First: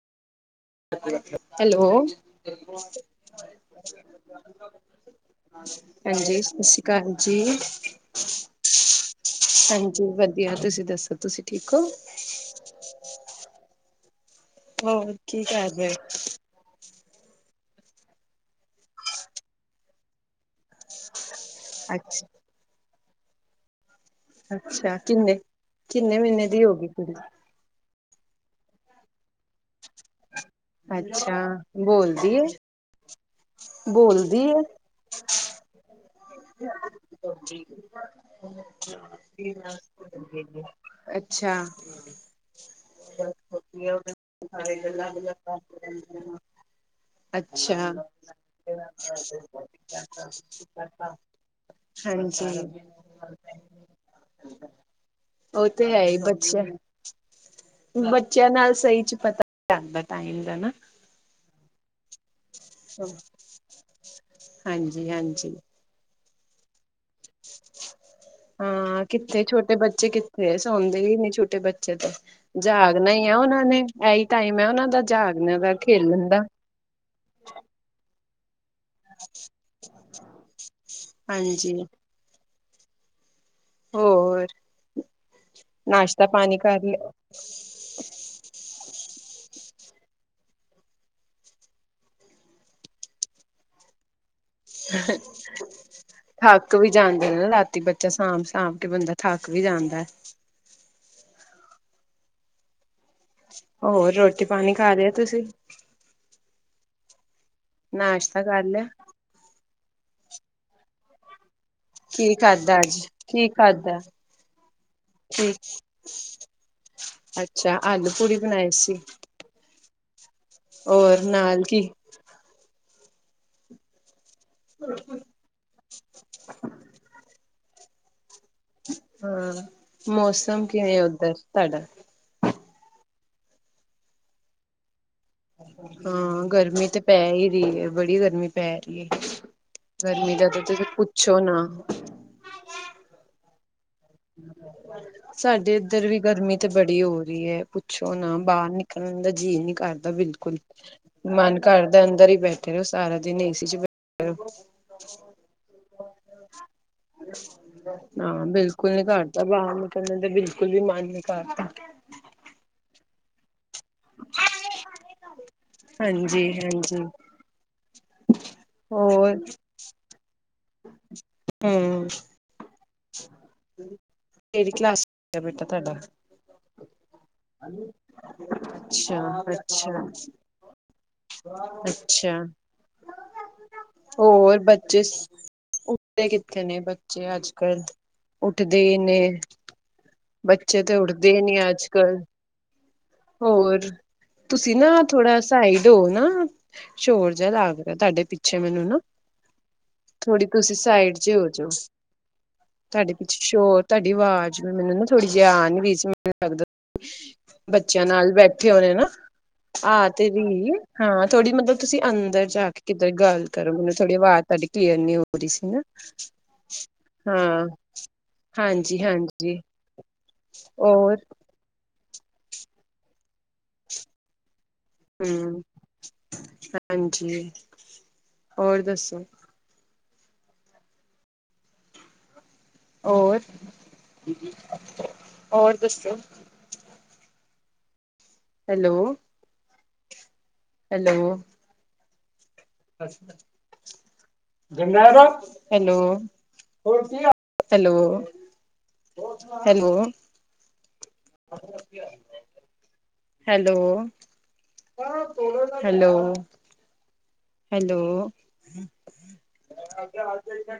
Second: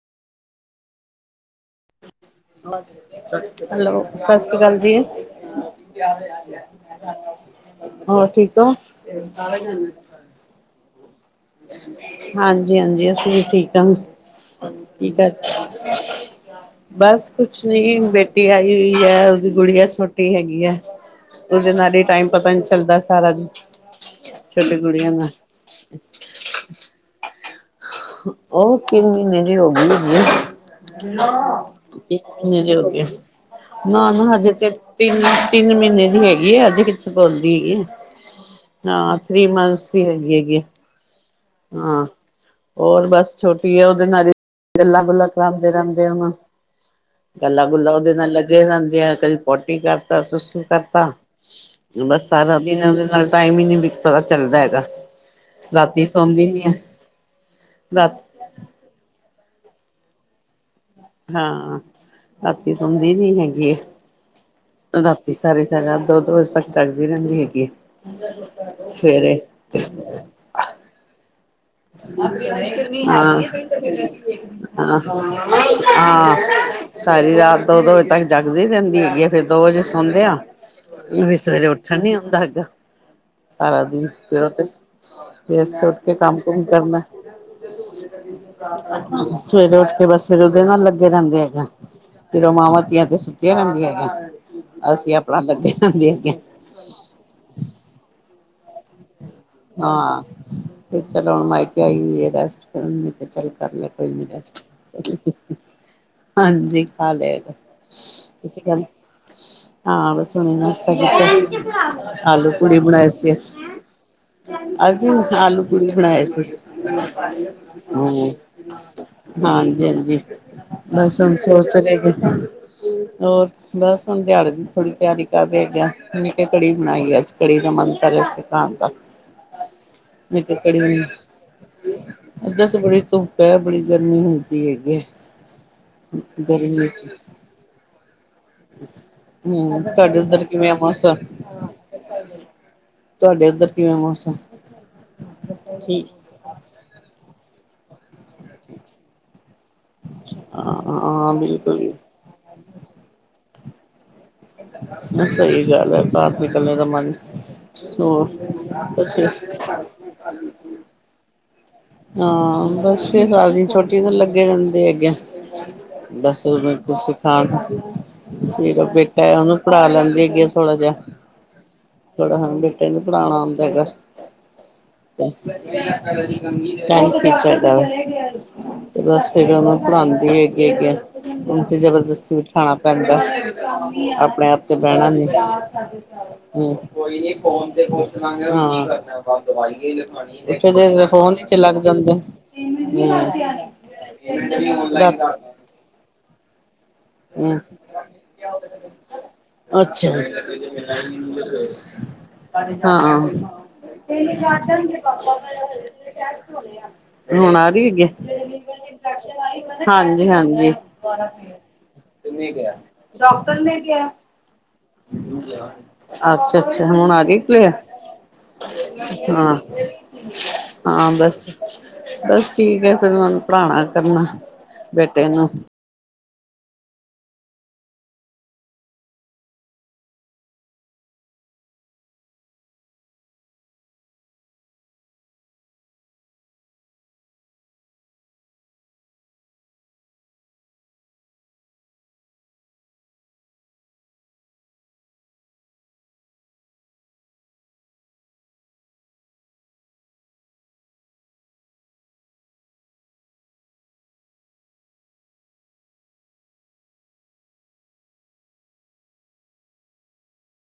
Hello hello ਸਤਿ ਸ੍ਰੀ ਅਕਾਲ ਜੀ ਹਾਂਜੀ, ਸਤਿ ਸ੍ਰੀ ਅਕਾਲ ਜੀ, ਹੋਰ ਠੀਕ ਹੋ ਹਾਂਜੀ ਵਧੀਆ ਵਧੀਆ, ਤੁਸੀਂ ਦੱਸੋ ਤੁਸੀਂ ਠੀਕ ਹੋ? ਹਾਂਜੀ -ਹਾਂਜੀ ਅਸੀਂ ਵੀ ਠੀਕ ਹਾਂ ਹੋਰ ਕੀ ਕਰਦੇ? ਬਸ ਕੁਛ ਨੀ, ਬੇਟੀ ਆਈ ਹੋਈ ਹੈ, ਉਹਦੀ ਗੁੜੀਆ ਛੋਟੀ ਹੈਗੀ ਆ ਉਹਦੇ ਨਾਲ ਹੀ, ਅੱਛਾ ਟਾਈਮ ਪਤਾ ਨੀ ਚੱਲਦਾ ਸਾਰਾ ਦਿਨ ਛੋਟੀ ਅੱਛਾ, ਗੁੜੀਆਂ ਨਾਲ ਕਿੰਨੇ- ਕਿੰਨੇ ਮਹੀਨੇ ਦੀ ਹੋ ਗਈ ਕੁੜੀ ਉਹ, ਤਿੰਨ ਮਹੀਨੇ ਦੀ ਹੋ ਗਈ ਏ ਅੱਛਾ ਤ ਮਹੀਨੇ ਦੇ ਹੋ ਗਈ ਹ [unintelligible] ਨਾ ਨਾ ਹਜੇ ਤੇ, ਤਿੰਨ -ਤਿੰਨ ਮਹੀਨੇ ਦੀ ਹੈਗੀ ਆ, ਅਜੇ ਕਿਥੇ ਬੋਲਦੀ ਹੈਗੀ ਹਾਂ ਥ੍ਰਰੀ ਮੰਥਸ ਦੀ ਹੈਗੀ ਹੈਗੀ ਏ। ਅੱਛਾ। ਹੋਰ ਬਸ ਛੋਟੀ ਐ ਓਦੇ ਨਾਲ ਈ ਗੱਲਾਂ-ਗੁੱਲਾਂ ਕਰਾਂਦੇ ਰੈਂਦੇ ਓ ਨਾ। ਅੱਛਾ ਗੱਲਾ-ਗੁੱੱਲਾ ਓਦੇ ਨਾਲ ਲੱਗੇ ਰੈਂਦੇ ਆ। ਕਦੀ ਪੋਟੀ ਕਰ ਤਾ, ਸੁਸੂ ਕਰ ਤਾ ਬਸ ਹਾਂਜੀ ਸਾਰਾ ਦਿਨ ਐਂਦੇ ਨਾਲ ਟਾਈਮ ਈ ਨੀ ਬੀ ਪਤਾ ਚੱਲਦਾ ਹੈਗਾ। ਉਹ ਤੇ ਹੈ ਰਾਤੀ ਹੀ ਸੌਦੀ ਨੀ ਐ। ਰਾਤ ਚੇਆਂ ਨਾਲ ਸਈ 'ਚ ਪਤਾ ਲਗਦਾ ਟਾਈਮ ਦਾ ਨਾ। ਹਾਂ, ਰਾਤੀ ਸੌਂਦੀ ਨੀ ਹੈਗੀ ਐਂ। ਹਾਂਜੀ ਰਾਤੀ ਹਾਂਜੀ ਸਾਰੇ [unintelligible] ਦੋ-ਦੋ ਵਜੇ ਤੱਕ ਚੱਲਦੀ ਰੈਂਦੀ ਹੈਗੀ ਏ ਸਵੇਰੇ। ਫੇਰ ਸੌਂਦੀ ਹੀ ਨੀ ਛੋਟੇ ਬੱ ਚੇ ਤੇ। ਜਾਗਨਾ ਈ ਆ ਹਾਂ ਓਨਾਂ ਨੇ, ਐਈ ਟਾਈਮ ਐ ਓਨਾਂ ਹਾਂ ਦਾ ਜਾਗਨੇ ਦਾ, ਖੇਲਣ ਹਾਂ ਦਾ। ਸਾਰੀ ਰਾਤ ਦੋ-ਦੋ ਵਜੇ ਤੱਕ ਜਾਗਦੀ ਰੈਂਦ ਵੀ ਹੈਗੀ ਏ। ਫੇਰ ਦੋ ਵਜੇ ਸੌਂਦੇ ਆਂ। ਵੀ ਸਵੇਰੇ ਹਾਂਜੀ ਉੱਠਣ ਨੀ ਹੁੰਦਾ ਹੈਗਾ। ਸਾਰਾ ਦਿਨ ਫਿਰ ਹੋਰ ਓ ਤੇ ਵੀ ਅਸ ਤੇ ਓਠ ਕੇ ਨਾਸ਼ਤਾ ਪਾਣੀ ਕੰਮ-ਕੁਮ ਕਰ ਕਰਨੈ। ਲਿਆ ਸਵੇਰੇ ਉੱਠ ਕੇ ਬਸ ਫੇਰ ਓਦੇ ਨਾਲ ਲੱਗੇ ਰੈਂਦੇ ਹੈਗਾ ਆਂ। ਫੇਰ ਓ ਮਾਵਾਂ ਧੀਆਂ ਤੇ ਸੁੱਤੀਆਂ ਰੈਂਦੀਆਂ ਹੈਗੀਐਂ। ਥੱਕ ਵੀ ਜਾਂਦੇ ਨ ਰਾਤੀ ਬੱਚਾ ਸਾਂਭ-ਸਾਂਭ ਕੇ ਬੰਦਾ ਥੱਕ ਵੀ ਜਾ ਹਾਂ ਤੇ ਚਲੋ ਮਾਈਕੇ ਆਈ ਹੋਈ ਐ ਰੈਸਟ ਨੀ ਤੇ ਚੱਲ ਕਰ ਲੈ ਕੋਈ ਹੋਰ ਨੀ ਰੋਟੀ ਰੈਸਟ ਪਾਣੀ ਖਾ ਲਿਆ ਤੁਸੀਂ [unintelligible] ਹਾਂਜੀ ਖਾ ਲੇਆ ਹੈਗਾ। ਨਾਸ਼ਤਾ ਤੁਸੀ ਕਰ ਖਾ ਲੇਆ? ਲਿਆ ਹਾਂ ਬਸ ਹੁਨ ਆਸਤੇ [unintelligible] ਆਲੂ ਪੂੜੀ ਬਣਾਏ ਸੀ। ਖਾਦੈ। ਅੱਜ ਮੈਂ ਆਲੂ ਪੁੜੀ ਬਣਾਏ ਸੀ। ਅੱਛਾ ਆਲੂ ਹੂੰ। ਪੂੜੀ ਬਣਾਈ ਸੀ ਹਾਂਜੀ-ਹਾਂਜੀ ਬਸ ਹੋਰ ਹੁਣ ਨਾਲ ਸੋਚ ਕੀ ਰਏ ਕ ਹੋਰ ਬਸ ਹੁਣ ਦਿਆੜੇ ਦੀ ਥੋੜੀ ਤਿਆਰੀ ਦੇਖਦੇ ਆਂ ਕੇ ਕੜੀ ਬਣਾਈ ਐ ਅੱਜ, ਕੜੀ ਦਾ ਮੰਨ ਕਰ ਰਿਆ ਸੀ। ਖਾਣ ਦਾ ਹੂੰ, ਮੈਂ ਕਿਹਾ ਮੌਸਮ ਕੜੀ ਕਿਵੇਂ ਐ ਬਣਾ ਓਧਰ ਤਾਡਾ? ਏਧਰ ਤੇ ਬੜੀ ਧੁੱਪ ਐ, ਬੜੀ ਗਰਮੀ ਹੁੰਦੀ ਹੈਗੀ ਏ। ਹਾਂ ਗਰਮੀ ਏੱਥੇ ਪੈ ਈ ਰੀ ਏ। ਬੜੀ ਗਰਮੀ ਪੈ ਰੀ ਏ। ਹੂੰ ਤੁਹਾਡੇ ਗਰਮੀ ਏਦਾ ਤੇ ਤੁਸੀ ਪੁੱਛੋ ਨਾ। ਤੁਆਡੇ ਓਧਰ ਕਿਵੇਂ ਮੌਸ ਸਾਡੇ ਏਧਰ ਵੀ ਗਰਮੀ ਤੇ ਬੜੀ ਹੋ ਰੀ ਏ। ਪੁੱਛੋ ਨਾ ਬਾਹਰ ਨਿਕਲਣ ਦਾ ਜੀਅ ਨੀ ਕਰਦਾ ਬਿਲਕੁਲ ਹਾਂ ਹਾਂ ਮਨ ਬਿਲਕੁਲ ਕਰਦਾ ਅੰਦਰ ਈ ਬੈ ਫੇਰ ਓ ਸਾਰਾ ਦਿਨ ਏ ਸੀ 'ਚ ਬੈ ਸਈ ਗੱਲ ਐ ਬਾਰ ਨਿਕਲਨੇ ਦਾ ਮਨ, ਹੋ ਕੁਛ [unintelligible] ਤੇ ਬਿਲਕੁਲ ਵੀ ਮਨ ਨੀ ਕਰਤਾ। ਹਾਂ ਬਸ ਫੇਰ [unintelligible] ਛੋਟੀ ਨੂੰ ਲੱਗੇ ਰੈਂਦੇ ਹੈਗੇ ਐਂ। ਬਸ ਹਾਂਜੀ ਓ ਮੇਕੋ ਹਾਂਜੀ ਸਖਾਨ ਮੇਰਾ ਬੇਟਾ ਹੋਰ ਐ ਓਨੂੰ ਪੜ੍ਹਾ ਲੈਂਦੀ ਹੈਗੇ ਆ ਥੋੜਾ ਜੇਆ। ਹਮ ਥੋੜਾ ਹੁਣ ਬੇਟੇ ਨੂੰ ਪੜਾਨ ਆਂਦਾ ਹੈਗੈ। ਕਿਹੜੀ ਕਲਾਸ ਚ ਬੇਟਾ ਤੁਹਾਡਾ ਟੈਂਥ ਏੱਚ ਹੈਗਾ ਵੈ। ਅੱਛਾ ਬਸ ਫਿਰ ਓਨਾ ਨੂੰ ਅੱਛਾ ਪੜਾਂਦੀ ਹੈਗੀ ਪੀ ਆਂ। ਉਨ ਤੇ ਜਬਰਦਸਤੀ ਅੱਛਾ ਬਿਠਾਣਾ ਪੈਂਦੈ। ਆਪਣੇ ਆਪ ਹੋਰ ਤੇ ਬੱਚੇ ਬੈਨਾ ਨੀ। ਉੱਠਦੇ ਕਿੱਥੇ ਹੂੰ। ਨੇ ਕੋਈ ਨੀ ਬੱਚੇ ਅੱਜ ਫੋਨ ਕੱਲ ਤੇ ਪੁੱਛ ਲਾਂਗੇ ਹੁਣ ਉੱਠਦੇ ਕੀ ਹੀ ਕਰਨੈ। ਨੇ ਆਪਾਂ ਦਵਾਈ ਏਯੋਈ ਲਿਖਾਣੀ ਏ। ਬੱਚੇ ਤਾਂ ਉੱਠਦੇ ਨੀ ਆ ਅੱਜਕੱਲ੍ਹ [inaudible] ਹੋਰ, ਤੁਸੀਂ ਨਾ ਥੋੜਾ, ਸਾਈਡ ਹੋ ਨਾ। ਸ਼ੋਰ ਜਿਹਾ ਹੂੰ ਲੱਗ ਰਿਆ, ਤੁਹਾਡੇ ਪਿੱਛੇ ਮੈਨੂੰ ਨਾ ਅੱਛਾ ਥੋੜੀ ਤੁਸੀਂ ਸਾਈਡ ਚ ਹੋਜੋ। ਤੁਹਾਡੇ ਹਾਂ ਪਿੱਛੇ ਸ਼ੋਰ, ਤੁਹਾਡੀ ਆਵਾਜ਼ ਮੈਨੂੰ ਨਾ ਥੋੜੀ ਜੀ ਆ ਨੀ ਰਹੀ ਸੀ। ਮੈਨੂੰ ਲੱਗਦਾ ਹੁਣ ਆ ਰਹੀ ਬੱਚੇਆਂ ਨਾਲ ਹੈਗੀ ਬੈਠੇ ਹੋਣੇ ਨਾ, ਆਹ ਹਾਂਜੀ ਤੇ ਰਹੀ। ਹਾਂਜੀ ਹਾਂ, ਥੋੜ੍ਹੀ ਮਤਲਬ ਤੁਸੀਂ ਅੰਦਰ ਜਾ ਕੇ ਕਿੱਧਰ ਗੱਲ ਕਰੋ, ਮੈਨੂੰ ਥੋੜੀ ਆਵਾਜ਼ ਤੁਆਡੀ ਕਲੀਅਰ ਨੀ ਹੋ ਰਹੀ ਸੀ ਨਾ, ਅੱਛਾ ਅੱਛਾ ਹੁਣ ਆ ਗਈ ਹਾਂ ਕਲੀਅਰ ਹਾਂ ਹਾਂਜੀ-ਹਾਂਜੀ। ਹਾਂ, ਬਸ ਬਸ ਠੀਕ ਹੈ, ਫੇਰ ਓਨਾ ਨੂੰ ਪੜ੍ਹਾਣਾ ਕਰਨਾ। ਬੇਟੇ ਨੂੰ ਹੂੰ, ਹਾਂਜੀ ਹੋਰ ਦੱਸੋ? ਹੋਰ, ਹੋਰ ਦੱਸੋ? Hello. Hello. [inaudible] Hello hello. Hello. Hello, hello hello.